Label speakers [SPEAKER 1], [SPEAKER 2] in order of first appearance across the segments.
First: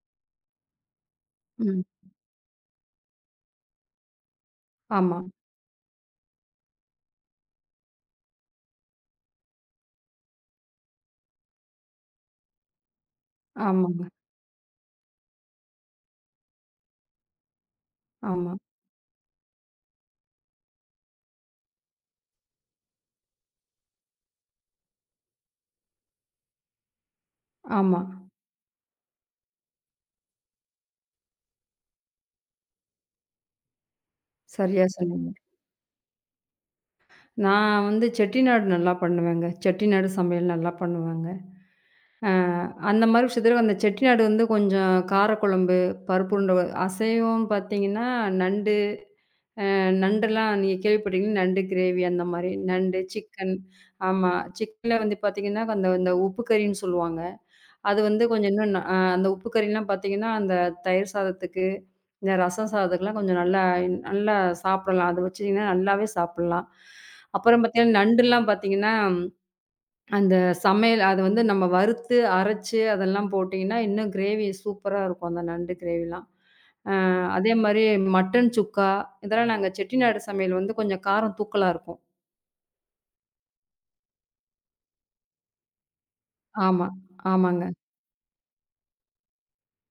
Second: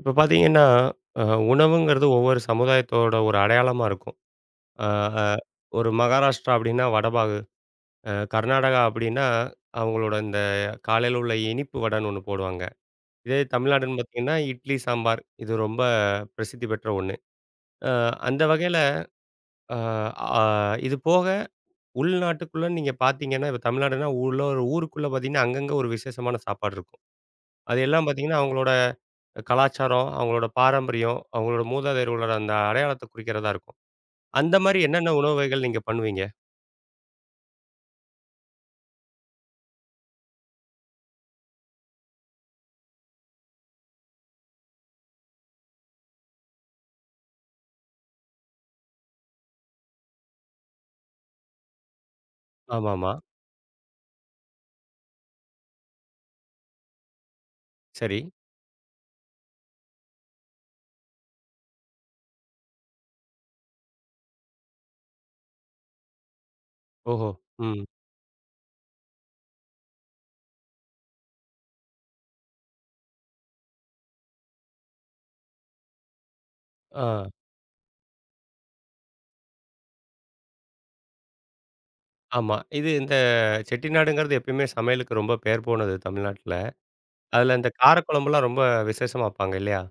[SPEAKER 1] இப்ப பார்த்தீங்கன்னா, அ
[SPEAKER 2] ம்.
[SPEAKER 1] உணவுங்கிறது ஒவ்வொரு சமுதாயத்தோட ஒரு அடையாளமா இருக்கும். அ
[SPEAKER 2] ஆமா.
[SPEAKER 1] அ ஒரு மகாராஷ்டிரா அப்டின்னா வடபாகு, கர்நாடகா அப்டின்னா, அவங்களோட இந்த காலையில உள்ள இனிப்பு வடன்னு ஒண்ணு போடுவாங்க. இதே தமிழ்நாடுன்னு
[SPEAKER 2] ஆமாங்க.
[SPEAKER 1] பார்த்தீங்கன்னா, இட்லி, சாம்பார் இது ரொம்ப பிரசித்தி பெற்ற ஒண்ணு. அ அந்த
[SPEAKER 2] ஆமா,
[SPEAKER 1] வகையில அ ஆ இது போக உள்நாட்டுக்குள்ள நீங்க பார்த்தீங்கன்னா, இப்ப தமிழ்நாடுன்னா உள்ள ஒரு ஊருக்குள்ள பார்த்தீங்கன்னா, அங்கங்க ஒரு விசேஷமான சாப்பாடு இருக்கும். அது
[SPEAKER 2] ஆமா.
[SPEAKER 1] எல்லாம் பார்த்தீங்கன்னா, அவங்களோட கலாச்சாரம், அவங்களோட பாரம்பரியம், அவங்களோட மூதாதையர்களோட அந்த அடையாளத்த குறிக்கிறதா இருக்கும். அந்த மாரி
[SPEAKER 2] சரியா
[SPEAKER 1] என்னென்ன
[SPEAKER 2] சொன்னீங்க.
[SPEAKER 1] உணவு வகைகள் நீங்க பண்ணுவீங்க?
[SPEAKER 2] நான் வந்து செட்டிநாடு நல்லா பண்ணுவேங்க. செட்டிநாடு சமையல் நல்லா பண்ணுவேங்க. அ அந்த மாரி விஷயத்துல அந்த செட்டிநாடு வந்து கொஞ்சம் காரக்குழம்பு, பருப்பு உருண்டை, அசைவம் பார்த்தீங்கன்னா நண்டு அ நண்டெல்லாம் நீங்க கேள்விப்பட்டீங்கன்னா நண்டு கிரேவி அந்த மாரி. நண்டு,
[SPEAKER 1] ஆமாமா.
[SPEAKER 2] சிக்கன். ஆமா. சிக்கன்ல வந்து பார்த்தீங்கன்னா, இந்த உப்பு கறின்னு சொல்லுவாங்க. அது
[SPEAKER 1] சரி.
[SPEAKER 2] வந்து கொஞ்சம் இன்னும் ந அ அந்த உப்பு கறிலாம் பார்த்தீங்கன்னா, அந்த தயிர் சாதத்துக்கு, இந்த ரசம் சாதத்துக்குலாம் கொஞ்சம் நல்லா நல்லா சாப்பிடலாம். அத வச்சிங்கன்னா நல்லாவே சாப்பிடலாம்.
[SPEAKER 1] ஓஹோ!
[SPEAKER 2] அப்புறம்
[SPEAKER 1] ம்.
[SPEAKER 2] பார்த்தீங்கன்னா, நண்டுலாம் பார்த்தீங்கன்னா, அந்த சமையல் அது வந்து நம்ம வறுத்து, அரைச்சு அதெல்லாம் போட்டிங்கன்னா, இன்னும் கிரேவி சூப்பரா இருக்கும் அந்த நண்டு கிரேவிலாம்.
[SPEAKER 1] ஆ.
[SPEAKER 2] அதே மாரி மட்டன் சுக்கா, இதெல்லாம் நாங்க செட்டிநாடு சமையல் வந்து கொஞ்சம் காரம் தூக்கலா இருக்கும்.
[SPEAKER 1] ஆமா. இது இந்த செட்டிநாடுங்கிறது எப்பயுமே சமையலுக்கு ரொம்ப பேர் போனது தமிழ்நாட்டுல.
[SPEAKER 2] ஆமா,
[SPEAKER 1] அதுல
[SPEAKER 2] ஆமாங்க.
[SPEAKER 1] இந்த காரக்குழம்புலாம் ரொம்ப விசேஷமா வப்பாங்க இல்லையா?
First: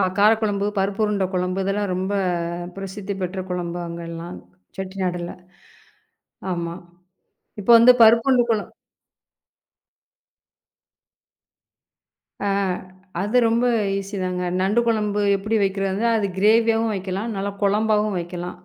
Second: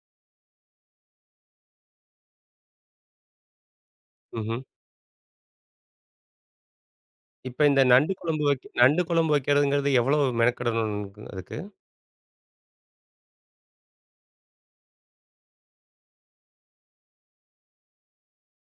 [SPEAKER 2] காரக்குழம்பு, பருப்பு உருண்டை குழம்பு இதெல்லாம் ரொம்ப பிரசித்தி பெற்ற குழம்பு அங்கெல்லாம்
[SPEAKER 1] ம்ஹ்ம்.
[SPEAKER 2] செட்டிநாடுல. ஆமா.
[SPEAKER 1] இப்ப
[SPEAKER 2] இப்ப
[SPEAKER 1] இந்த
[SPEAKER 2] வந்து பருப்புண்டு குழம்
[SPEAKER 1] நண்டு குழம்பு வைக்கிறதுங்கிறது எவ்வளவு மெனக்கெடணும் அதுக்கு?
[SPEAKER 2] ஆ அது ரொம்ப ஈஸி தாங்க. நண்டு குழம்பு எப்படி வைக்கிறதுனா, அது கிரேவியாவும் வைக்கலாம். நல்லா குழம்பாவும் வைக்கலாம்.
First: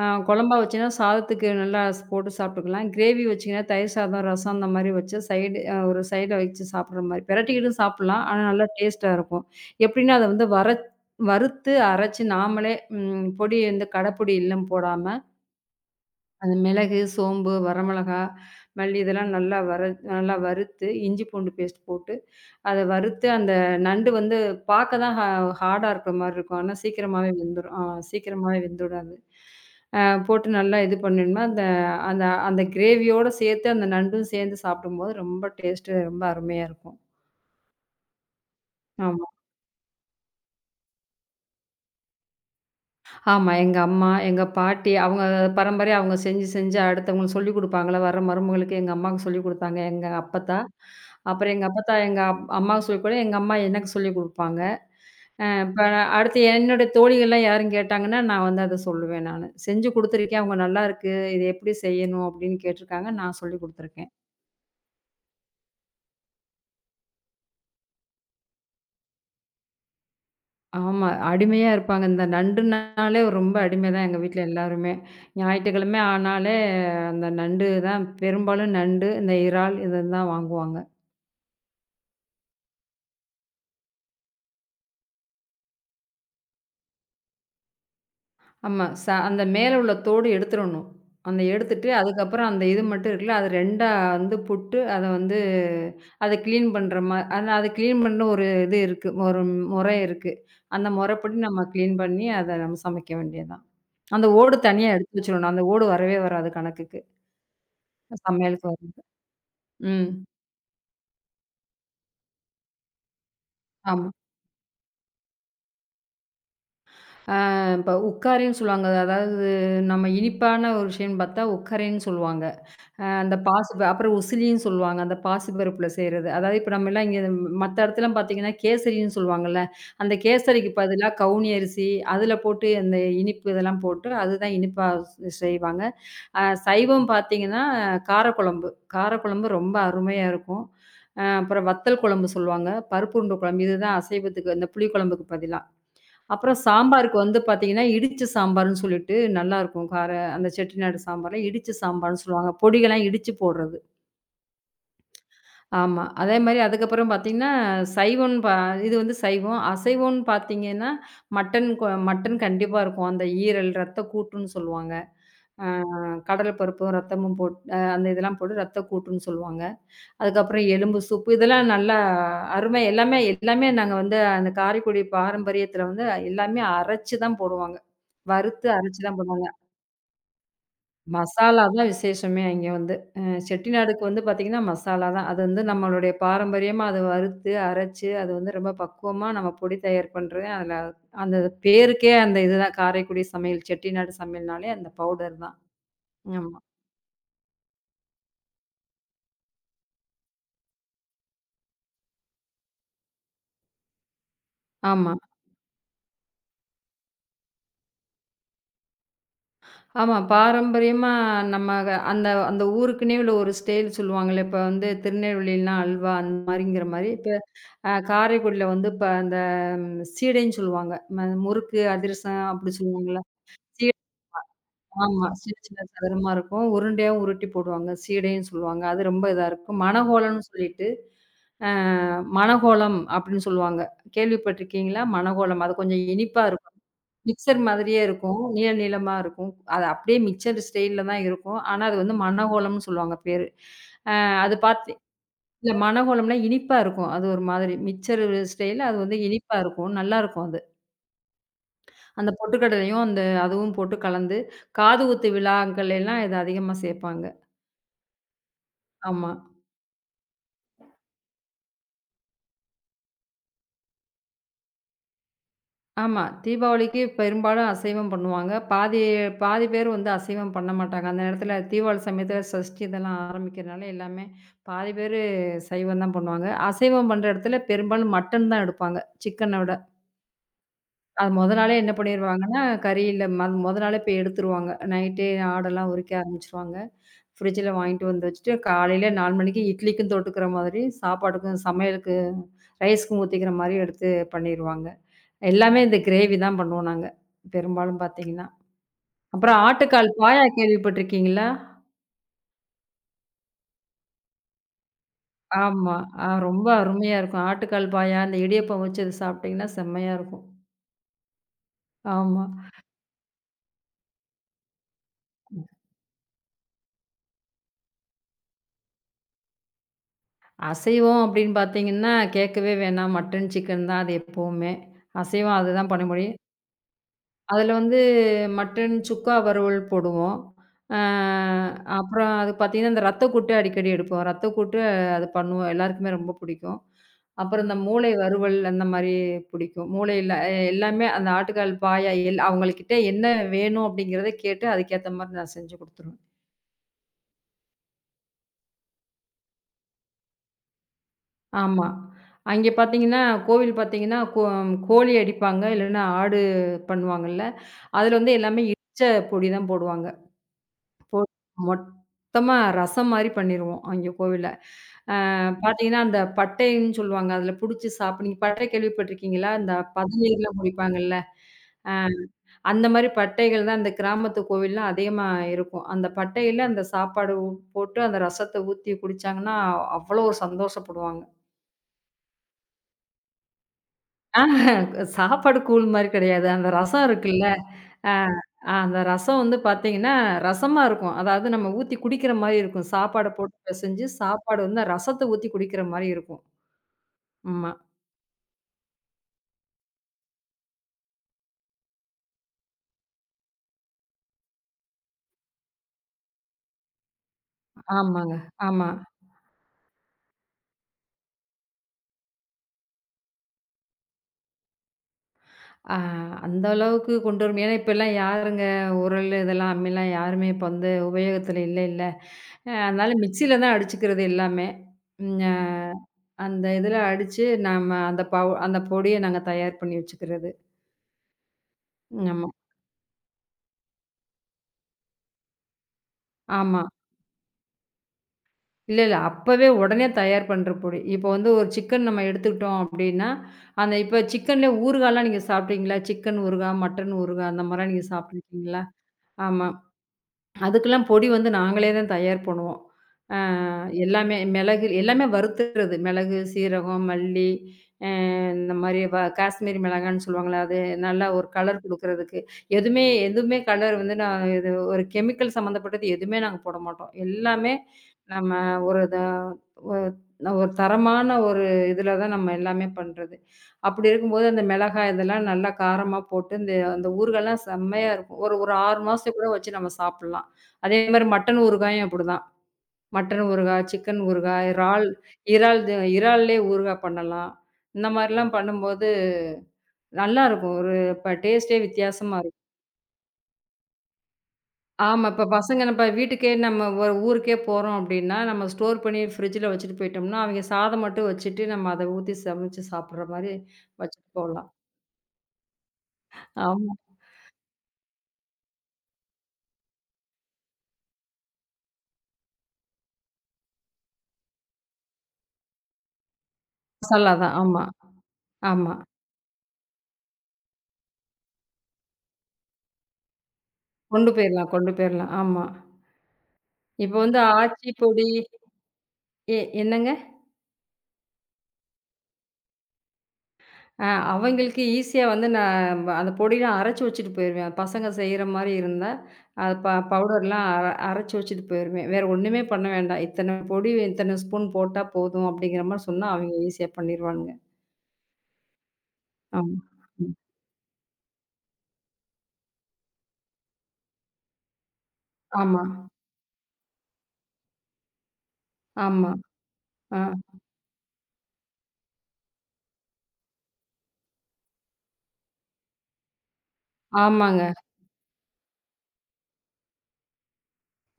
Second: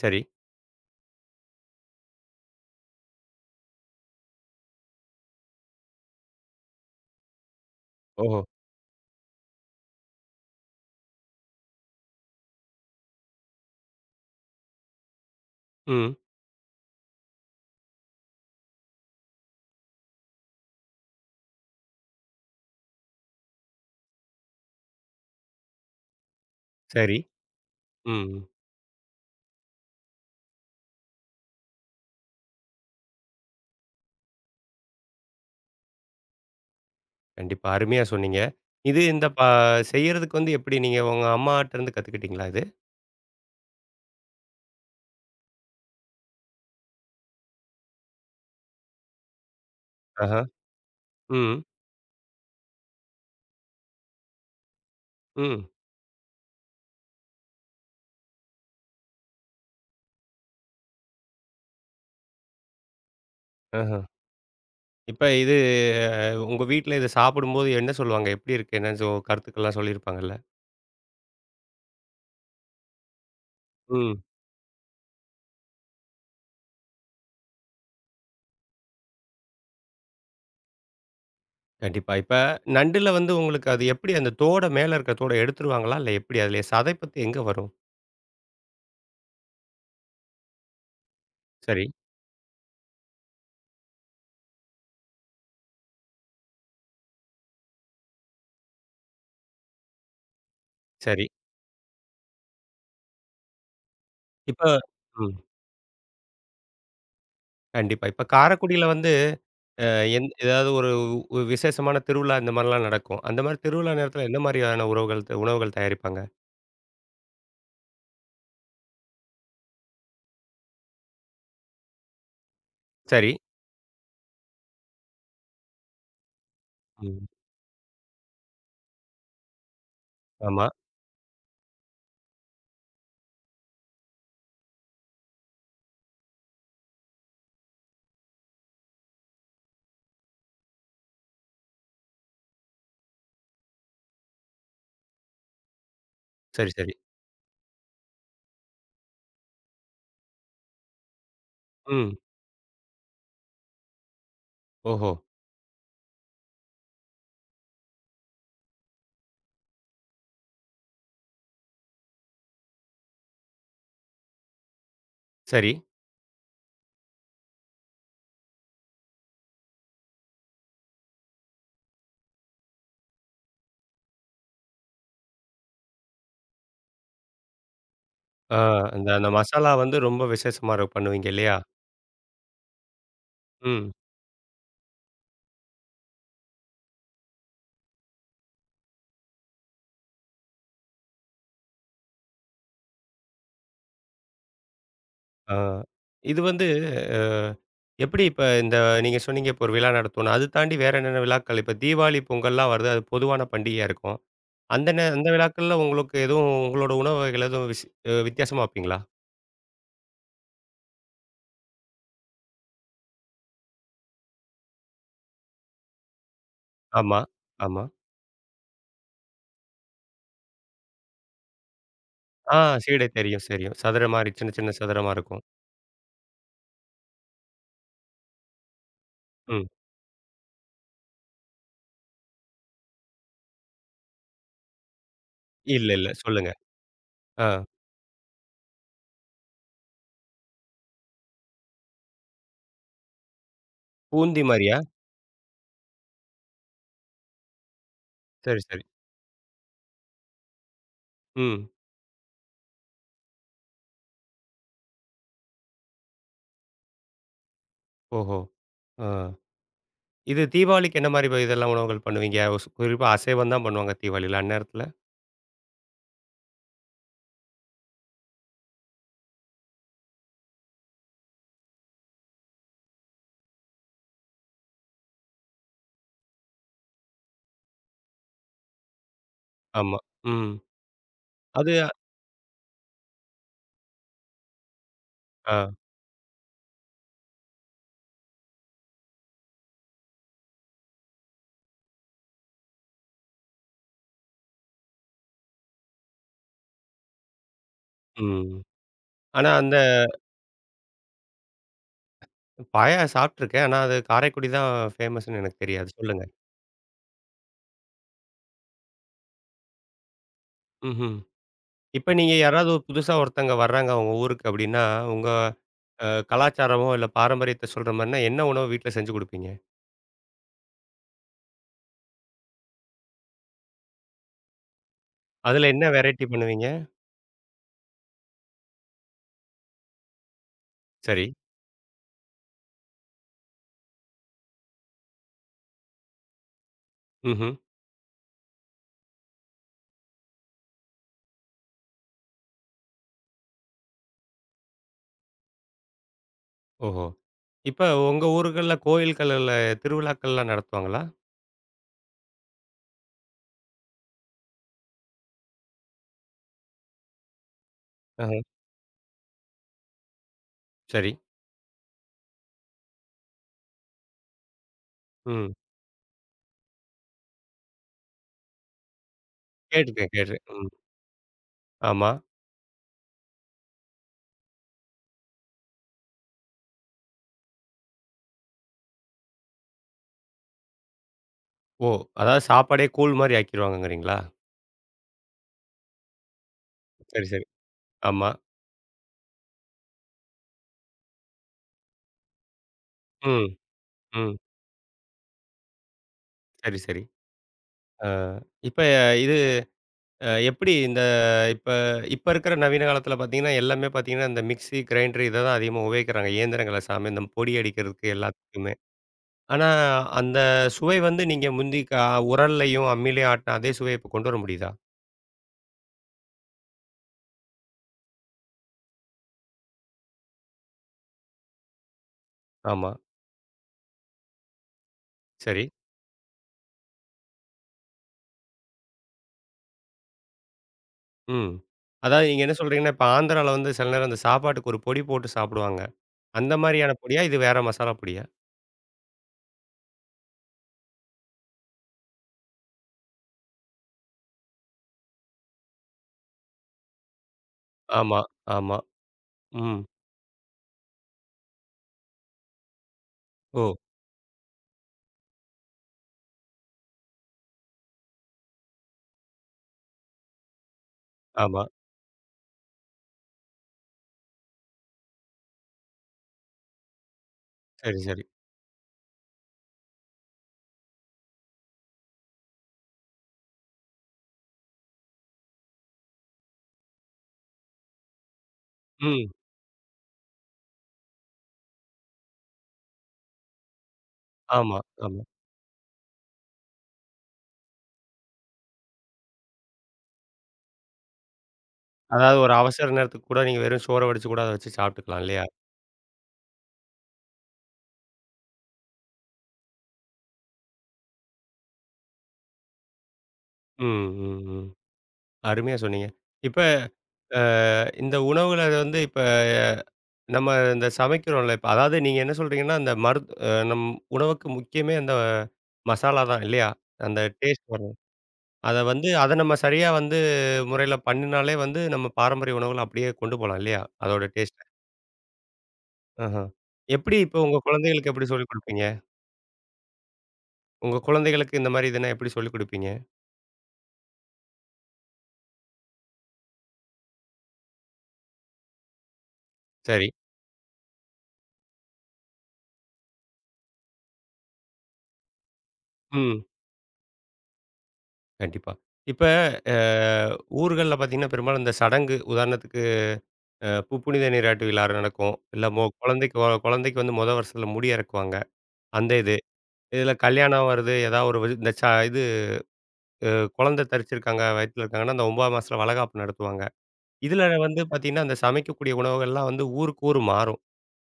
[SPEAKER 2] ஆ
[SPEAKER 1] சரி.
[SPEAKER 2] குழம்பா வச்சீங்கன்னா, சாதத்துக்கு நல்லா ஸ் போட்டு சாப்பிட்டுக்கலாம். கிரேவி வச்சீங்கன்னா, தயிர் சாதம், ரசம் அந்த மாரி வச்சு சைடு அ ஒரு சைடுல வச்சு சாப்பிடுற மாரி. பெரட்டிக்கிட்டும் சாப்பிடலாம்.
[SPEAKER 1] ஓஹோ!
[SPEAKER 2] ஆனா நல்லா டேஸ்ட்டா இருக்கும். எப்படின்னா, அத வந்து வறுத்து அரைச்சு நாமளே இந்த கடைப்பொடி எல்லாம் போடாம,
[SPEAKER 1] ம்.
[SPEAKER 2] அந்த மிளகு, சோம்பு, வரமிளகாய், மல்லி இதெல்லாம் நல்லா வறுத்து, இஞ்சி பூண்டு பேஸ்ட் போட்டு அத வறுத்து அந்த நண்டு வந்து பார்க்க தான் ஹார்டா இருக்கிற மாரி இருக்கும். ஆனா
[SPEAKER 1] சரி.
[SPEAKER 2] சீக்கிரமாவே வெந்துரும்.
[SPEAKER 1] ம்.
[SPEAKER 2] சீக்கிரமாவே வெந்துடாது. அ போட்டு நல்லா இது பண்ணினோம்னா, அந்த அந்த அந்த கிரேவியோட சேர்த்து அந்த நண்டும் சேர்ந்து சாப்பிடும்போது ரொம்ப டேஸ்ட்டு ரொம்ப அருமையா இருக்கும்.
[SPEAKER 1] கண்டிப்பா. அருமையா சொன்னீங்க. இது இந்த
[SPEAKER 2] ஆமா.
[SPEAKER 1] ப செய்யறதுக்கு வந்து எப்படி நீங்க உங்க அம்மாட்டருந்து கத்துக்கிட்டீங்களா இது?
[SPEAKER 2] ஆமா. எங்க அம்மா, எங்க பாட்டி அவங்க பரம்பரையா அவங்க செஞ்சு செஞ்சு அடுத்தவங்களுக்கு சொல்லிக் குடுப்பாங்கள்ல. வர மருமகளுக்கு எங்க அம்மாவுக்கு சொல்லிக் குடுத்தாங்க. எங்க
[SPEAKER 1] ஆஹா.
[SPEAKER 2] அப்பத்தா. அப்புறம்
[SPEAKER 1] ம்.
[SPEAKER 2] எங்க அப்பத்தா எங்க அம்மாவுக்கு சொல்லிக் கூட எங்க அம்மா எனக்கு சொல்லிக் குடுப்பாங்க.
[SPEAKER 1] ம்.
[SPEAKER 2] இப்ப நான் அடுத்து என்னோட தோழிகள்லாம் யாரும் கேட்டாங்கன்னா, நான் வந்து அத சொல்லுவேன் நானு. "செஞ்சு குடுத்துருக்கேன். அவங்க நல்லாருக்கு. இது எப்படி செய்யணும்?" அப்படின்னு கேட்டுருக்காங்க. நான் சொல்லிக்
[SPEAKER 1] ஆஹா.
[SPEAKER 2] குடுத்துருக்கேன்.
[SPEAKER 1] இப்ப இது உங்க வீட்ல இத சாப்பிடும்போது என்ன சொல்லுவாங்க? எப்படி இருக்கு? என்ன சொ கருத்துக்கள்லாம் சொல்லியிருப்பாங்கல்ல?
[SPEAKER 2] ஆமா. அடிமையா இருப்பாங்க. இந்த நண்டுனாலே ரொம்ப அடிமை தான் எங்க
[SPEAKER 1] ம்.
[SPEAKER 2] வீட்ல எல்லாருமே. ஞாயிற்றுக்கிழமை ஆனாலே அந்த நண்டு தான் பெரும்பாலும் நண்டு, இந்த இறால் இததான் வாங்குவாங்க.
[SPEAKER 1] கண்டிப்பா. இப்ப நண்டுல வந்து உங்களுக்கு அது எப்படி அந்த தோட மேல இருக்க தோட எடுத்துருவாங்களா? இல்ல எப்படி? அதுல சதைப்பத்து எங்க வரும்?
[SPEAKER 2] ஆமா. அந்த மேல உள்ள தோடு எடுத்துறணும். அந்த
[SPEAKER 1] சரி,
[SPEAKER 2] எடுத்துட்டு, அதுக்கப்புறம் அந்த இது மட்டும் இருக்குல்ல, அது 2ஆ வந்து புட்டு, அத வந்து அத கிளீன் பண்ற மா ஆனா அத கிளீன் பண்ண ஒரு இது இருக்கு. ஒரு முறை இருக்கு. அந்த
[SPEAKER 1] சரி.
[SPEAKER 2] முறைப்படி நம்ம கிளீன் பண்ணி, அத நம்ம சமைக்க வேண்டியது தான். அந்த ஓடு
[SPEAKER 1] இப்ப
[SPEAKER 2] தனியா எடுத்து
[SPEAKER 1] ம்.
[SPEAKER 2] வச்சுரணும். அந்த ஓடு வரவே வராது கணக்குக்கு.
[SPEAKER 1] கண்டிப்பா. இப்ப
[SPEAKER 2] சமையலுக்கு
[SPEAKER 1] காரக்குடியில
[SPEAKER 2] வராது.
[SPEAKER 1] வந்து அ
[SPEAKER 2] ம்.
[SPEAKER 1] ஏதாவது ஒரு விசேஷமான திருவிழா இந்த மாரிலாம் நடக்கும். அந்த மாரி திருவிழா
[SPEAKER 2] ஆமா.
[SPEAKER 1] நேரத்தில எந்த மாரியான உறவுகள் த உணவுகள் தயாரிப்பாங்க?
[SPEAKER 2] இப்ப உக்காரின்னு சொல்லுவாங்க. அதாவது நம்ம இனிப்பான ஒரு விஷயம்னு பார்த்தா, உக்கரைன்னு சொல்லுவாங்க. அ
[SPEAKER 1] சரி.
[SPEAKER 2] அந்த பாசி ப அப்புறம் உசிலின்னு சொல்லுவாங்க. அந்த பாசி பருப்புல செய்றது. அதாவது இப்ப நம்ம எல்லாம் இங்க
[SPEAKER 1] ம்.
[SPEAKER 2] மத்த இடத்துலலாம் பார்த்தீங்கன்னா, கேசரின்னு சொல்லுவாங்கல்ல. அந்த
[SPEAKER 1] ஆமா.
[SPEAKER 2] கேசரிக்கு பதிலா கவுனி அரிசி, அதுல போட்டு அந்த இனிப்பு இதெல்லாம் போட்டு அதுதான் இனிப்பா செய்வாங்க. சைவம் பார்த்தீங்கன்னா, காரக்குழம்பு. காரக்குழம்பு ரொம்ப அருமையா இருக்கும். அப்புறம் வத்தல் குழம்பு சொல்லுவாங்க. பருப்பு உருண்டை குழம்பு. இதுதான் அசைவத்துக்கு இந்த புளிக்குழம்புக்கு பதிலா. அப்புறம்
[SPEAKER 1] சரி, சரி.
[SPEAKER 2] சாம்பாருக்கு வந்து பார்த்தீங்கன்னா, இடிச்ச சாம்பார்ன்னு சொல்லிட்டு நல்லாருக்கும். அந்த செட்டிநாடு சாம்பார்ல இடிச்ச
[SPEAKER 1] ம்.
[SPEAKER 2] சாம்பார்ன்னு சொல்லுவாங்க. பொடிகள்லாம் இடிச்சு போடுறது.
[SPEAKER 1] ஓஹோ!
[SPEAKER 2] ஆமா. அதே மாரி அதுக்கப்புறம் பார்த்தீங்கன்னா, சைவம்னு பா இது வந்து சைவம். அசைவம்னு பார்த்தீங்கன்னா, மட்டன் கண்டிப்பா இருக்கும். அந்த ஈரல், ரத்த கூட்டுன்னு சொல்லுவாங்க. ஆ
[SPEAKER 1] சரி.
[SPEAKER 2] கடல பருப்பும், ரத்தமும் போட் அ அந்த இதெல்லாம் போட்டு ரத்த கூட்டுன்னு சொல்லுவாங்க. அதுக்கப்புறம் எலும்பு சூப்பு இதெல்லாம் நல்லா அருமை. எல்லாமே எல்லாமே நாங்க வந்து அந்த காரைக்குடி பாரம்பரியத்துல வந்து எல்லாமே அரைச்சு தான் போடுவாங்க.
[SPEAKER 1] ஆ
[SPEAKER 2] வறுத்து அரைச்சு
[SPEAKER 1] அந்த
[SPEAKER 2] தான்
[SPEAKER 1] அந்த
[SPEAKER 2] போடுவாங்க.
[SPEAKER 1] மசாலா வந்து ரொம்ப விசேஷமா பண்ணுவீங்க இல்லையா?
[SPEAKER 2] மசாலா தான் விசேஷமே இங்க வந்து. அ
[SPEAKER 1] ம்.
[SPEAKER 2] செட்டிநாடுக்கு வந்து பார்த்தீங்கன்னா, மசாலா தான். அது வந்து நம்மளுடைய பாரம்பரியமா அத வறுத்து, அரைச்சு அது வந்து ரொம்ப பக்குவமா நம்ம பொடி தயார் பண்றது. அதுல அந்த பேருக்கே அந்த இதுதான் காரைக்குடி சமையல், செட்டிநாடு சமையல்னாலே அந்த பவுடர்
[SPEAKER 1] ஆ.
[SPEAKER 2] தான்.
[SPEAKER 1] இது
[SPEAKER 2] ஆமா,
[SPEAKER 1] வந்து அ எப்படி இப்ப இந்த நீங்க சொன்னீங்க இப்போ ஒரு விழா நடத்துவோம்னு. அது தாண்டி வேற என்னென்ன விழாக்கள்? இப்ப தீபாவளி, பொங்கல்லாம் வருது. அது பொதுவான பண்டிகையா இருக்கும்.
[SPEAKER 2] ஆமா.
[SPEAKER 1] அந்த விழாக்கள்ல உங்களுக்கு எதுவும் உங்களோட உணவு வகைகள் எதுவும் விசி அ வித்தியாசமா வைப்பீங்களா?
[SPEAKER 2] ஆமா. பாரம்பரியமா நம்ம அந்த அந்த ஊருக்குன்னே உள்ள ஒரு ஸ்டைல் சொல்லுவாங்கல்ல. இப்ப வந்து திருநெல்வேலினா அல்வா அந்த மாரிங்கிற மாரி.
[SPEAKER 1] ஆமா,
[SPEAKER 2] இப்ப
[SPEAKER 1] ஆமா.
[SPEAKER 2] காரைக்குடியில வந்து இப்ப அந்த சீடைன்னு சொல்லுவாங்க. முறுக்கு, அதிரசம்
[SPEAKER 1] ஆ
[SPEAKER 2] அப்படி
[SPEAKER 1] சீடை
[SPEAKER 2] சொல்லுவாங்கல்ல.
[SPEAKER 1] தெரியும், தெரியும்.
[SPEAKER 2] சீடை.
[SPEAKER 1] சதுர மாரி சின்ன, சின்ன சதுரமா
[SPEAKER 2] ஆமா.
[SPEAKER 1] இருக்கும்.
[SPEAKER 2] சின்ன சின்ன சதுரமா இருக்கும். உருண்டையாவும் உருட்டி போடுவாங்க. சீடைன்னு சொல்லுவாங்க. அது ரொம்ப இதா
[SPEAKER 1] ம்.
[SPEAKER 2] இருக்கும். மணகோலம்னு சொல்லிட்டு, அ மணகோலம் அப்படின்னு சொல்லுவாங்க. கேள்விப்பட்டிருக்கீங்களா? மணகோலம். அது
[SPEAKER 1] இல்ல,
[SPEAKER 2] கொஞ்சம்
[SPEAKER 1] இல்ல.
[SPEAKER 2] இனிப்பா
[SPEAKER 1] சொல்லுங்க.
[SPEAKER 2] இருக்கும்.
[SPEAKER 1] ஆ.
[SPEAKER 2] மிக்ஸர் மாதிரியே இருக்கும். நீள நீளமா இருக்கும். அது அப்படியே மிக்ஸர் ஸ்டைல்ல தான் இருக்கும். ஆனா அது வந்து மனகோலம்ன்னு சொல்லுவாங்க பேரு. அ
[SPEAKER 1] பூந்தி
[SPEAKER 2] அது
[SPEAKER 1] மாரியா?
[SPEAKER 2] பார்த்து இல்ல மனகோலம்னா இனிப்பா இருக்கும். அது ஒரு மாதிரி மிக்ஸர்
[SPEAKER 1] சரி, சரி.
[SPEAKER 2] ஸ்டைல்ல அது வந்து இனிப்பா இருக்கும். நல்லாருக்கும் அது.
[SPEAKER 1] ம்.
[SPEAKER 2] அந்த பொட்டுக்கடலையும் அந்த அதுவும் போட்டு கலந்து, காது குத்து விழாக்கள் எல்லாம் இத அதிகமா சேர்ப்பாங்க.
[SPEAKER 1] ஓஹோ! ஆ.
[SPEAKER 2] ஆமா.
[SPEAKER 1] இது தீபாவளிக்கு என்ன மாரி இதெல்லாம் உணவுகள் பண்ணுவீங்க? குறிப்பா அசைவம் தான் பண்ணுவாங்க தீபாவளில அந்நேரத்துல.
[SPEAKER 2] ஆமா. தீபாவளிக்கு பெரும்பாலும் அசைவம் பண்ணுவாங்க. பாதி பாதி பேர் வந்து அசைவம் பண்ண மாட்டாங்க. அந்த நேரத்தில தீபாவளி சமயத்தில சஷ்டி இதெல்லாம் ஆரம்பிக்கிறனால எல்லாமே பாதி பேரு சைவம் தான் பண்ணுவாங்க. அசைவம் பண்ற இடத்துல பெரும்பாலும் மட்டன் தான் எடுப்பாங்க, சிக்கன விட.
[SPEAKER 1] ஆமா. ம்.
[SPEAKER 2] அது மொத
[SPEAKER 1] அது
[SPEAKER 2] நாளே என்ன பண்ணிருவாங்கன்னா, கறி இல்ல மொத நாளே போய் எடுத்துருவாங்க. நைட்டே
[SPEAKER 1] ஆ.
[SPEAKER 2] ஆடெல்லாம் உரிக்க ஆரம்பிச்சுருவாங்க. ஃப்ரிட்ஜில வாங்கிட்டு வந்து வச்சுட்டு, காலையில 4 மணிக்கு இட்லிக்கும் தொட்டுக்கிற மாதிரி, சாப்பாட்டுக்கும் சமையலுக்கு ரைஸ்க்கும் ஊத்திக்கிற மாரி எடுத்து பண்ணிருவாங்க. எல்லாமே இந்த கிரேவி தான் பண்ணுவோம் நாங்க. பெரும்பாலும் பார்த்தீங்கன்னா.
[SPEAKER 1] ம். ஆனா
[SPEAKER 2] அப்புறம்
[SPEAKER 1] அந்த
[SPEAKER 2] ஆட்டுக்கால் பாயா கேள்விப்பட்டிருக்கீங்களா?
[SPEAKER 1] பாயா சாப்ட்டுருக்கேன். ஆனா அது காரைக்குடி தான் ஃபேமஸ்ன்னு எனக்கு தெரியாது.
[SPEAKER 2] ஆமா.
[SPEAKER 1] சொல்லுங்க.
[SPEAKER 2] ரொம்ப அருமையா இருக்கும். ஆட்டுக்கால் பாயா, அந்த இடியப்பம் வச்சு அது சாப்பிட்டீங்கன்னா செம்மையா இருக்கும்.
[SPEAKER 1] ம்ஹ்ம். இப்ப நீங்க
[SPEAKER 2] ஆமா.
[SPEAKER 1] யாராவது புதுசா ஒருத்தங்க வர்றாங்க உங்க ஊருக்கு அப்டின்னா, உங்க கலாச்சாரமோ, இல்ல பாரம்பரியத்த சொல்ற மாரின்னா என்ன உணவு வீட்ல செஞ்சு குடுப்பீங்க?
[SPEAKER 2] அசைவம் அப்படின்னு பார்த்தீங்கன்னா, கேட்கவே வேணாம். மட்டன், சிக்கன் தான் அது எப்பவுமே. அசைவம்
[SPEAKER 1] அதுல என்ன
[SPEAKER 2] அதுதான் பண்ண
[SPEAKER 1] வெரைட்டி
[SPEAKER 2] முடியும்.
[SPEAKER 1] பண்ணுவீங்க?
[SPEAKER 2] அதுல வந்து மட்டன் சுக்கா வறுவல் போடுவோம். அ
[SPEAKER 1] சரி.
[SPEAKER 2] அப்புறம் அது பார்த்தீங்கன்னா, இந்த ரத்தக்கூட்டு அடிக்கடி எடுப்போம். ரத்தக்கூட்டு அது பண்ணுவோம். எல்லாருக்குமே ரொம்ப பிடிக்கும்.
[SPEAKER 1] ம்ஹ்ம்.
[SPEAKER 2] அப்புறம் இந்த மூளை வறுவல் அந்த மாரி பிடிக்கும். மூளையில எல்லாமே அந்த ஆட்டுக்கால் பாயா அவங்கள்கிட்ட என்ன வேணும் அப்படிங்கிறத கேட்டு அதுக்கேத்த மாரி நான் செஞ்சு குடுத்துருவேன்.
[SPEAKER 1] ஓஹோ! இப்ப உங்க ஊர்கள்ல கோயில்கள்ல திருவிழாக்கள்லாம் நடத்துவாங்களா?
[SPEAKER 2] ஆமா. அங்கே பார்த்தீங்கன்னா, கோவில் பார்த்தீங்கன்னா, கோழி அடிப்பாங்க. இல்லன்னா ஆடு பண்ணுவாங்கல்ல. அதுல
[SPEAKER 1] ஆஹ.
[SPEAKER 2] வந்து எல்லாமே இடிச்ச பொடி தான் போடுவாங்க.
[SPEAKER 1] சரி.
[SPEAKER 2] போ மொத்தமா ரசம் மாரி பண்ணிருவோம், அங்க கோவில்ல.
[SPEAKER 1] ம்.
[SPEAKER 2] பார்த்தீங்கன்னா, அந்த பட்டைன்னு சொல்லுவாங்க. அதில புடிச்சு நீங்க பட்டை கேள்விப்பட்டுருக்கீங்களா? இந்த
[SPEAKER 1] கேட்டுருக்கேன்,
[SPEAKER 2] பதநீர்லாம்
[SPEAKER 1] கேட்டுருக்கேன். ம்.
[SPEAKER 2] குடிப்பாங்கல்ல.
[SPEAKER 1] ஆமா.
[SPEAKER 2] அந்த மாரி பட்டைகள் தான் அந்த கிராமத்து கோவில்ல அதிகமா இருக்கும். அந்த பட்டையில அந்த சாப்பாடு போட்டு அந்த ரசத்த ஊத்தி குடிச்சாங்கன்னா, அவ்வளோ சந்தோஷப்படுவாங்க.
[SPEAKER 1] ஓ! அதாவது சாப்பாடே கூழ் மாரி ஆக்கிருவாங்கங்கிறீங்களா?
[SPEAKER 2] ஆஹ சாப்பாடு கூழ் மாரி கிடையாது. அந்த ரசம்
[SPEAKER 1] சரி, சரி.
[SPEAKER 2] இருக்குல்ல. ஆ,
[SPEAKER 1] ஆமா.
[SPEAKER 2] அந்த ரசம் வந்து பார்த்தீங்கன்னா, ரசமா இருக்கும். அதாவது நம்ம ஊத்தி குடிக்கிற மாரி இருக்கும். சாப்பாடு
[SPEAKER 1] ம்,
[SPEAKER 2] போட்டு பெசஞ்சு,
[SPEAKER 1] ம்.
[SPEAKER 2] சாப்பாடு வந்து ரசத்த ஊத்தி குடிக்கிற மாரி இருக்கும்.
[SPEAKER 1] சரி, சரி.
[SPEAKER 2] ஆமா.
[SPEAKER 1] ஆ இப்ப இது அ எப்படி இந்த இப்ப இப்ப இருக்கிற நவீன காலத்துல பார்த்தீங்கன்னா, எல்லாமே பார்த்தீங்கன்னா, இந்த மிக்ஸி, கிரைண்டர் இத தான் அதிகமா உபயோகிக்கிறாங்க. இயந்திரங்கள சார்ந்து இந்த பொடி அடிக்கிறதுக்கு
[SPEAKER 2] ஆமாங்க.
[SPEAKER 1] எல்லாத்துக்குமே.
[SPEAKER 2] ஆமா.
[SPEAKER 1] ஆனா, அந்த சுவை வந்து நீங்க முந்தி உரல்லயும், அம்மிலயும் ஆட்டுன அதே சுவைய இப்ப கொண்டு வர முடியுதா?
[SPEAKER 2] ஆ அந்த அளவுக்கு கொண்டு வரும். ஏன்னா, இப்பலாம் உரல் இதெல்லாம் அம்மிலாம் யாருமே இப்ப வந்து உபயோகத்துல இல்லைல்ல.
[SPEAKER 1] ஆமா.
[SPEAKER 2] அதனால மிக்ஸில தான் அடிச்சுக்கிறது எல்லாமே. ம் அ
[SPEAKER 1] சரி.
[SPEAKER 2] அந்த இதுல அடிச்சு, நம்ம அந்த அந்த பொடிய நாங்க தயார் பண்ணி வச்சுக்கிறது.
[SPEAKER 1] ம். அதாவது நீங்க
[SPEAKER 2] ஆமா.
[SPEAKER 1] என்ன சொல்றீங்கன்னா, இப்ப ஆந்திரால வந்து சில நேரம் அந்த சாப்பாட்டுக்கு ஒரு பொடி போட்டு சாப்பிடுவாங்க. அந்த
[SPEAKER 2] ஆமா.
[SPEAKER 1] மாரியான பொடியா? இது வேற மசாலா பொடியா?
[SPEAKER 2] இல்ல, இல்ல. அப்பவே உடனே தயார் பண்ற பொடி. இப்போ வந்து ஒரு சிக்கன் நம்ம எடுத்துக்கிட்டோம் அப்படின்னா, அந்த இப்ப சிக்கன்ல ஊறுகாலாம் நீங்க சாப்பிட்டீங்களா? சிக்கன் ஊறுகாய், மட்டன் ஊறுகாய் அந்த மாரிலாம் நீங்க
[SPEAKER 1] ஆமா, ஆமா.
[SPEAKER 2] சாப்பிட்டுருக்கீங்களா? ஆமா.
[SPEAKER 1] ம்.
[SPEAKER 2] அதுக்கெல்லாம் பொடி வந்து நாங்களே தான் தயார் பண்ணுவோம். அ
[SPEAKER 1] ஓ!
[SPEAKER 2] எல்லாமே மிளகு எல்லாமே வறுத்துறது. மிளகு, சீரகம், மல்லி. அ இந்த மாரி காஷ்மீரி மிளகான்னு சொல்லுவாங்கல்ல, அது நல்லா ஒரு
[SPEAKER 1] ஆமா.
[SPEAKER 2] கலர் குடுக்குறதுக்கு. எதுவுமே எதுவுமே கலர் வந்து நான் இது ஒரு கெமிக்கல் சம்மந்தப்பட்டது எதுவுமே நாங்க போட மாட்டோம். எல்லாமே
[SPEAKER 1] சரி, சரி.
[SPEAKER 2] நம்ம ஒரு இத ஒ ஒரு தரமான ஒரு இதில தான் நம்ம எல்லாமே பண்றது. அப்படி இருக்கும்போது அந்த மிளகாய் இதெல்லாம் நல்லா காரமா போட்டு, இந்த அந்த ஊறுகாய்லாம் செம்மையா இருக்கும். ஒரு ஒரு 6
[SPEAKER 1] ம்.
[SPEAKER 2] மாசம் கூட வச்சு நம்ம சாப்பிடலாம். அதே மாரி மட்டன் ஊறுகாயும் அப்படிதான். மட்டன் ஊறுகாய், சிக்கன் ஊறுகாய்,
[SPEAKER 1] ஆமா,
[SPEAKER 2] இறால்.
[SPEAKER 1] ஆமா.
[SPEAKER 2] இறால் து இறால்லயே ஊறுகாய் பண்ணலாம். இந்த மாரிலாம் பண்ணும்போது நல்லாருக்கும். ஒரு இப்ப டேஸ்ட்டே வித்தியாசமா
[SPEAKER 1] அதாவது ஒரு
[SPEAKER 2] இருக்கும்.
[SPEAKER 1] அவசர நேரத்துக்கு கூட நீங்க வெறும் சோற வடிச்சு கூட அத வச்சு சாப்பிட்டுக்கலாம்
[SPEAKER 2] ஆமா.
[SPEAKER 1] இல்லையா?
[SPEAKER 2] இப்ப பசங்க நம்ம வீட்டுக்கே நம்ம ஒரு ஊருக்கே போறோம் அப்படின்னா, நம்ம ஸ்டோர் பண்ணி ஃப்ரிட்ஜில வச்சுட்டு போயிட்டோம்னா, அவைங்க சாதம் மட்டும் வச்சுட்டு நம்ம அத ஊத்தி சமைச்சு சாப்பிடுற மாரி
[SPEAKER 1] ம்,
[SPEAKER 2] வச்சுட்டு
[SPEAKER 1] ம், ம்.
[SPEAKER 2] போலாம்.
[SPEAKER 1] அருமையா சொன்னீங்க. இப்ப
[SPEAKER 2] ஆமா.
[SPEAKER 1] அ இந்த உணவுகள வந்து இப்ப நம்ம இந்த சமைக்கிறோம்ல இப்ப. அதாவது நீங்க என்ன சொல்றீங்கன்னா, அந்த மருத் அ நம் உணவுக்கு முக்கியமே அந்த மசாலா தான் இல்லையா? அந்த
[SPEAKER 2] மசாலா தான்.
[SPEAKER 1] டேஸ்ட்
[SPEAKER 2] ஆமா,
[SPEAKER 1] வரும். அத
[SPEAKER 2] ஆமா.
[SPEAKER 1] வந்து அத நம்ம சரியா வந்து முறையில பண்ணினாலே வந்து நம்ம பாரம்பரிய உணவுகள அப்படியே கொண்டு போலாம் இல்லையா? அதோட
[SPEAKER 2] கொண்டு
[SPEAKER 1] டேஸ்ட்ட.
[SPEAKER 2] போயிரலாம், கொண்டு போயிரலாம். ஆமா.
[SPEAKER 1] ஆஹா.
[SPEAKER 2] இப்ப
[SPEAKER 1] எப்படி
[SPEAKER 2] வந்து
[SPEAKER 1] இப்ப உங்க
[SPEAKER 2] ஆச்சி
[SPEAKER 1] குழந்தைகளுக்கு எப்படி
[SPEAKER 2] பொடி
[SPEAKER 1] சொல்லிக் குடுப்பீங்க?
[SPEAKER 2] என்னங்க?
[SPEAKER 1] உங்க குழந்தைகளுக்கு இந்த மாரி இதுனா எப்படி சொல்லிக் குடுப்பீங்க?
[SPEAKER 2] அவங்களுக்கு ஈஸியா வந்து அந்த பொடிலாம் அரைச்சு வச்சுட்டு போயிருவேன். பசங்க செய்ற மாரி இருந்தா, அது
[SPEAKER 1] சரி.
[SPEAKER 2] பவுடர்லாம் அரைச்சு வச்சுட்டு போயிருவேன். வேற ஒண்ணுமே பண்ண வேண்டாம். இத்தன பொடி, இத்தன ஸ்பூன் போட்டா போதும் அப்படிங்கிற மாரி சொன்னா,
[SPEAKER 1] ம்.
[SPEAKER 2] அவங்க ஈஸியா பண்ணிருவானுங்க.
[SPEAKER 1] கண்டிப்பா. இப்ப அ
[SPEAKER 2] ஆமா. ம்.
[SPEAKER 1] ஊர்கள்ல பார்த்தீங்கன்னா, பெரும்பாலும் இந்த சடங்கு உதாரணத்துக்கு அ பு புனித நீராட்டு விழா நடக்கும். இல்ல
[SPEAKER 2] ஆமா,
[SPEAKER 1] மொ குழந்தைக்கு குழந்தைக்கு வந்து மொத வருஷத்துல முடி இறக்குவாங்க. அந்த
[SPEAKER 2] ஆமா.
[SPEAKER 1] இது. இதில
[SPEAKER 2] ஆ
[SPEAKER 1] கல்யாணம் வருது, ஏதாவது ஒரு வி- இந்த ச இது குழந்தை தரிச்சிருக்காங்க, வயித்துல இருக்காங்கன்னா, அந்த 9 மாசத்துல வளகாப்பு நடத்துவாங்க. இதில
[SPEAKER 2] ஆமாங்க.
[SPEAKER 1] வந்து பார்த்தீங்கன்னா, அந்த சமைக்கக்கூடிய உணவுகள்லாம் வந்து ஊருக்கு ஊர் மாறும்.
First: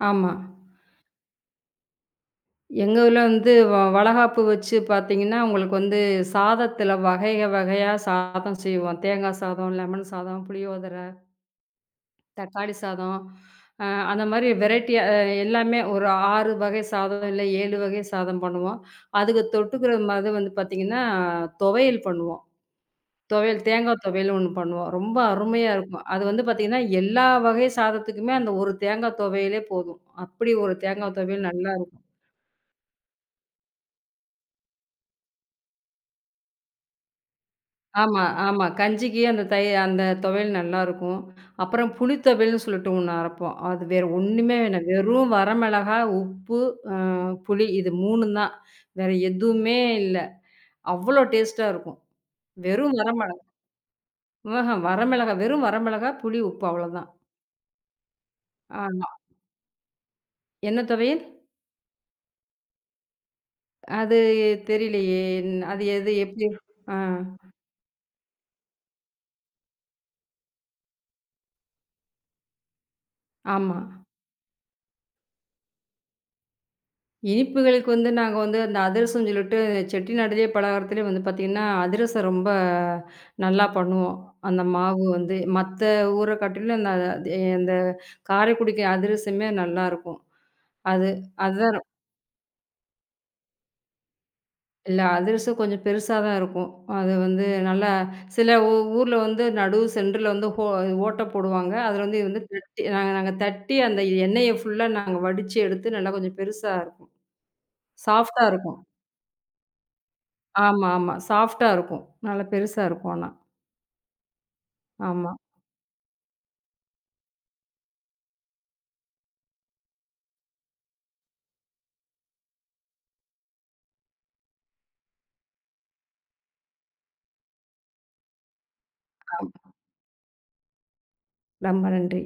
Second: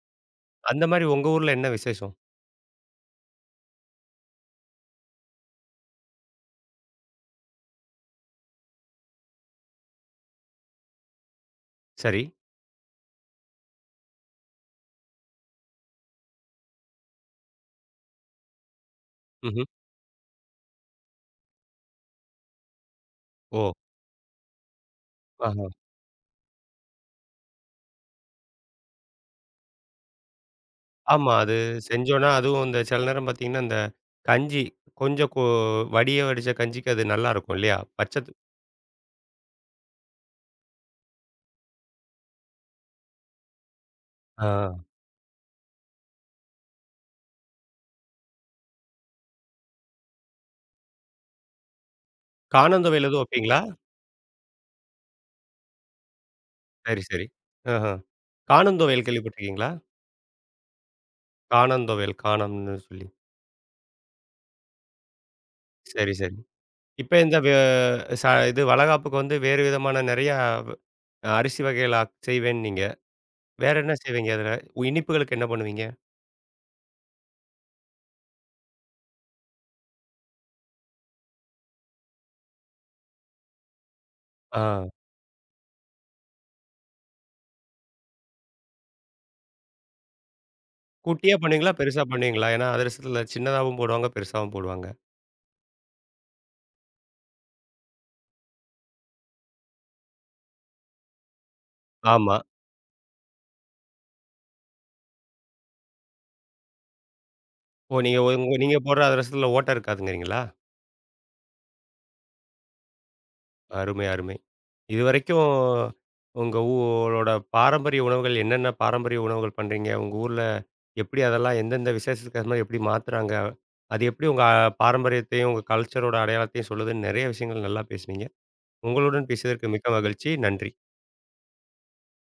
[SPEAKER 2] ஆமா.
[SPEAKER 1] அந்த மாரி உங்க ஊர்ல என்ன விசேஷம்?
[SPEAKER 2] எங்க ஊர்ல வந்து வளகாப்பு வச்சு பார்த்தீங்கன்னா, உங்களுக்கு வந்து சாதத்தில வகை வகையா சாதம் செய்வோம். தேங்காய் சாதம், லெமன் சாதம், புளியோதர,
[SPEAKER 1] சரி.
[SPEAKER 2] தக்காளி சாதம். அ அந்த மாரி வெரைட்டியா எல்லாமே ஒரு 6 வகை சாதம், இல்ல 7 வகை சாதம் பண்ணுவோம். அதுக்கு
[SPEAKER 1] ம்ஹ்ம்.
[SPEAKER 2] தொட்டுக்கிற மாரி வந்து பார்த்தீங்கன்னா, துவையல் பண்ணுவோம். துவையல்
[SPEAKER 1] ஓ!
[SPEAKER 2] தேங்காய் துவையல்னு ஒண்ணு பண்ணுவோம். ரொம்ப
[SPEAKER 1] ஆஹா.
[SPEAKER 2] அருமையா இருக்கும். அது வந்து பார்த்தீங்கன்னா, எல்லா வகை சாதத்துக்குமே அந்த ஒரு தேங்காய் துவையலே போதும். அப்படி ஒரு தேங்காய்
[SPEAKER 1] ஆமா.
[SPEAKER 2] துவையல்
[SPEAKER 1] அது
[SPEAKER 2] நல்லாருக்கும்.
[SPEAKER 1] செஞ்சோன்னா, அதுவும் இந்த சில நேரம் பார்த்தீங்கன்னா, இந்த கஞ்சி கொஞ்சம் கொ வடிய வடிச்ச கஞ்சிக்கு அது நல்லாருக்கும் இல்லையா?
[SPEAKER 2] ஆமா,
[SPEAKER 1] பச்சத்து
[SPEAKER 2] ஆமா. கஞ்சிக்கு அந்த துவையல் நல்லாருக்கும். அப்புறம் புளி துவையல்ன்னு சொல்லிட்டு ஒண்ணு அரைப்போம். அது வேற ஒண்ணுமே
[SPEAKER 1] ஆ.
[SPEAKER 2] வேணாம். வெறும் வரமிளகா, உப்பு, அ புளி இது 3ம் தான். வேற எதுவுமே இல்ல. அவ்வளோ டேஸ்ட்டா இருக்கும். வெறும்
[SPEAKER 1] காணந்தொவையல் எதுவும்
[SPEAKER 2] வரமிளகா
[SPEAKER 1] வைப்பீங்களா?
[SPEAKER 2] வரமிளகா வெறும் வரமிளகா, புளி, உப்பு
[SPEAKER 1] சரி,
[SPEAKER 2] அவ்வளோதான்.
[SPEAKER 1] சரி. ஆஹ. காணந்தொவையல்
[SPEAKER 2] ஆமா.
[SPEAKER 1] கேள்விப்பட்டுருக்கீங்களா?
[SPEAKER 2] என்ன துவையல்?
[SPEAKER 1] காணந்தொவையல், காணம்ன்னு சொல்லி.
[SPEAKER 2] அது தெரியலையே. அது எது
[SPEAKER 1] சரி, சரி.
[SPEAKER 2] எப்படி? ஆ.
[SPEAKER 1] இப்ப இந்த வெ ச இது வளகாப்புக்கு வந்து வேறு விதமான நிறையா வ் அரிசி வகைகள செய்வேன்னீங்க. வேற
[SPEAKER 2] ஆமா.
[SPEAKER 1] என்ன செய்வீங்க அதுல? இனிப்புகளுக்கு என்ன பண்ணுவீங்க?
[SPEAKER 2] இனிப்புகளுக்கு வந்து நாங்க வந்து அந்த அதிரசம்னு சொல்லிட்டு, செட்டிநாடுலயே பலகாரத்திலயே வந்து பார்த்தீங்கன்னா, அதிரசம் ரொம்ப நல்லா பண்ணுவோம்.
[SPEAKER 1] ஆ.
[SPEAKER 2] அந்த மாவு வந்து மத்த ஊர காட்டிலும் அந்த அது அந்த காரைக்குடிக்கு அதிரசமே நல்லாருக்கும். அது
[SPEAKER 1] குட்டியா பண்ணுவீங்களா?
[SPEAKER 2] அதுதான்
[SPEAKER 1] பெருசா பண்ணுவீங்களா? ஏன்னா அதிரசத்துல சின்னதாவும் போடுவாங்க, பெருசாவும் போடுவாங்க.
[SPEAKER 2] இல்ல அதிரசம் கொஞ்சம் பெருசா தான் இருக்கும். அது வந்து நல்லா சில ஊர்ல வந்து நடு சென்டர்ல வந்து ஓட்டை போடுவாங்க. அதில வந்து இது
[SPEAKER 1] ஆமா.
[SPEAKER 2] வந்து தட்டி நாங்க நாங்க தட்டி அந்த எண்ணெய ஃபுல்லா நாங்க வடிச்சு எடுத்து நல்லா கொஞ்சம் பெருசா இருக்கும்.
[SPEAKER 1] ஓ! நீங்க
[SPEAKER 2] சாஃப்ட்டா
[SPEAKER 1] நீங்க
[SPEAKER 2] இருக்கும்.
[SPEAKER 1] போடுற அதிரசத்துல ஓட்டை இருக்காதுங்கிறீங்களா?
[SPEAKER 2] ஆமா, ஆமா. சாஃப்ட்டா இருக்கும். நல்லா பெருசா இருக்கும் ஆனா.
[SPEAKER 1] அருமை, அருமை.
[SPEAKER 2] ஆமா.
[SPEAKER 1] இதுவரைக்கும் உங்க ஊரோட பாரம்பரிய உணவுகள் என்னென்ன பாரம்பரிய உணவுகள் பண்றீங்க? உங்க ஊர்ல எப்படி அதெல்லாம் எந்தெந்த விசேஷத்துக்கு ஏத்த மாரி எப்படி மாத்துறாங்க? அது எப்படி உங்க பாரம்பரியத்தையும், உங்க கல்ச்சரோட அடையாளத்தையும் சொல்லுதுன்னு நிறைய விஷயங்கள் நல்லா பேசுனீங்க. உங்களுடன்
[SPEAKER 2] ஆமா.
[SPEAKER 1] பேசியதற்கு மிக்க மகிழ்ச்சி. நன்றி.
[SPEAKER 2] ரொம்ப நன்றி.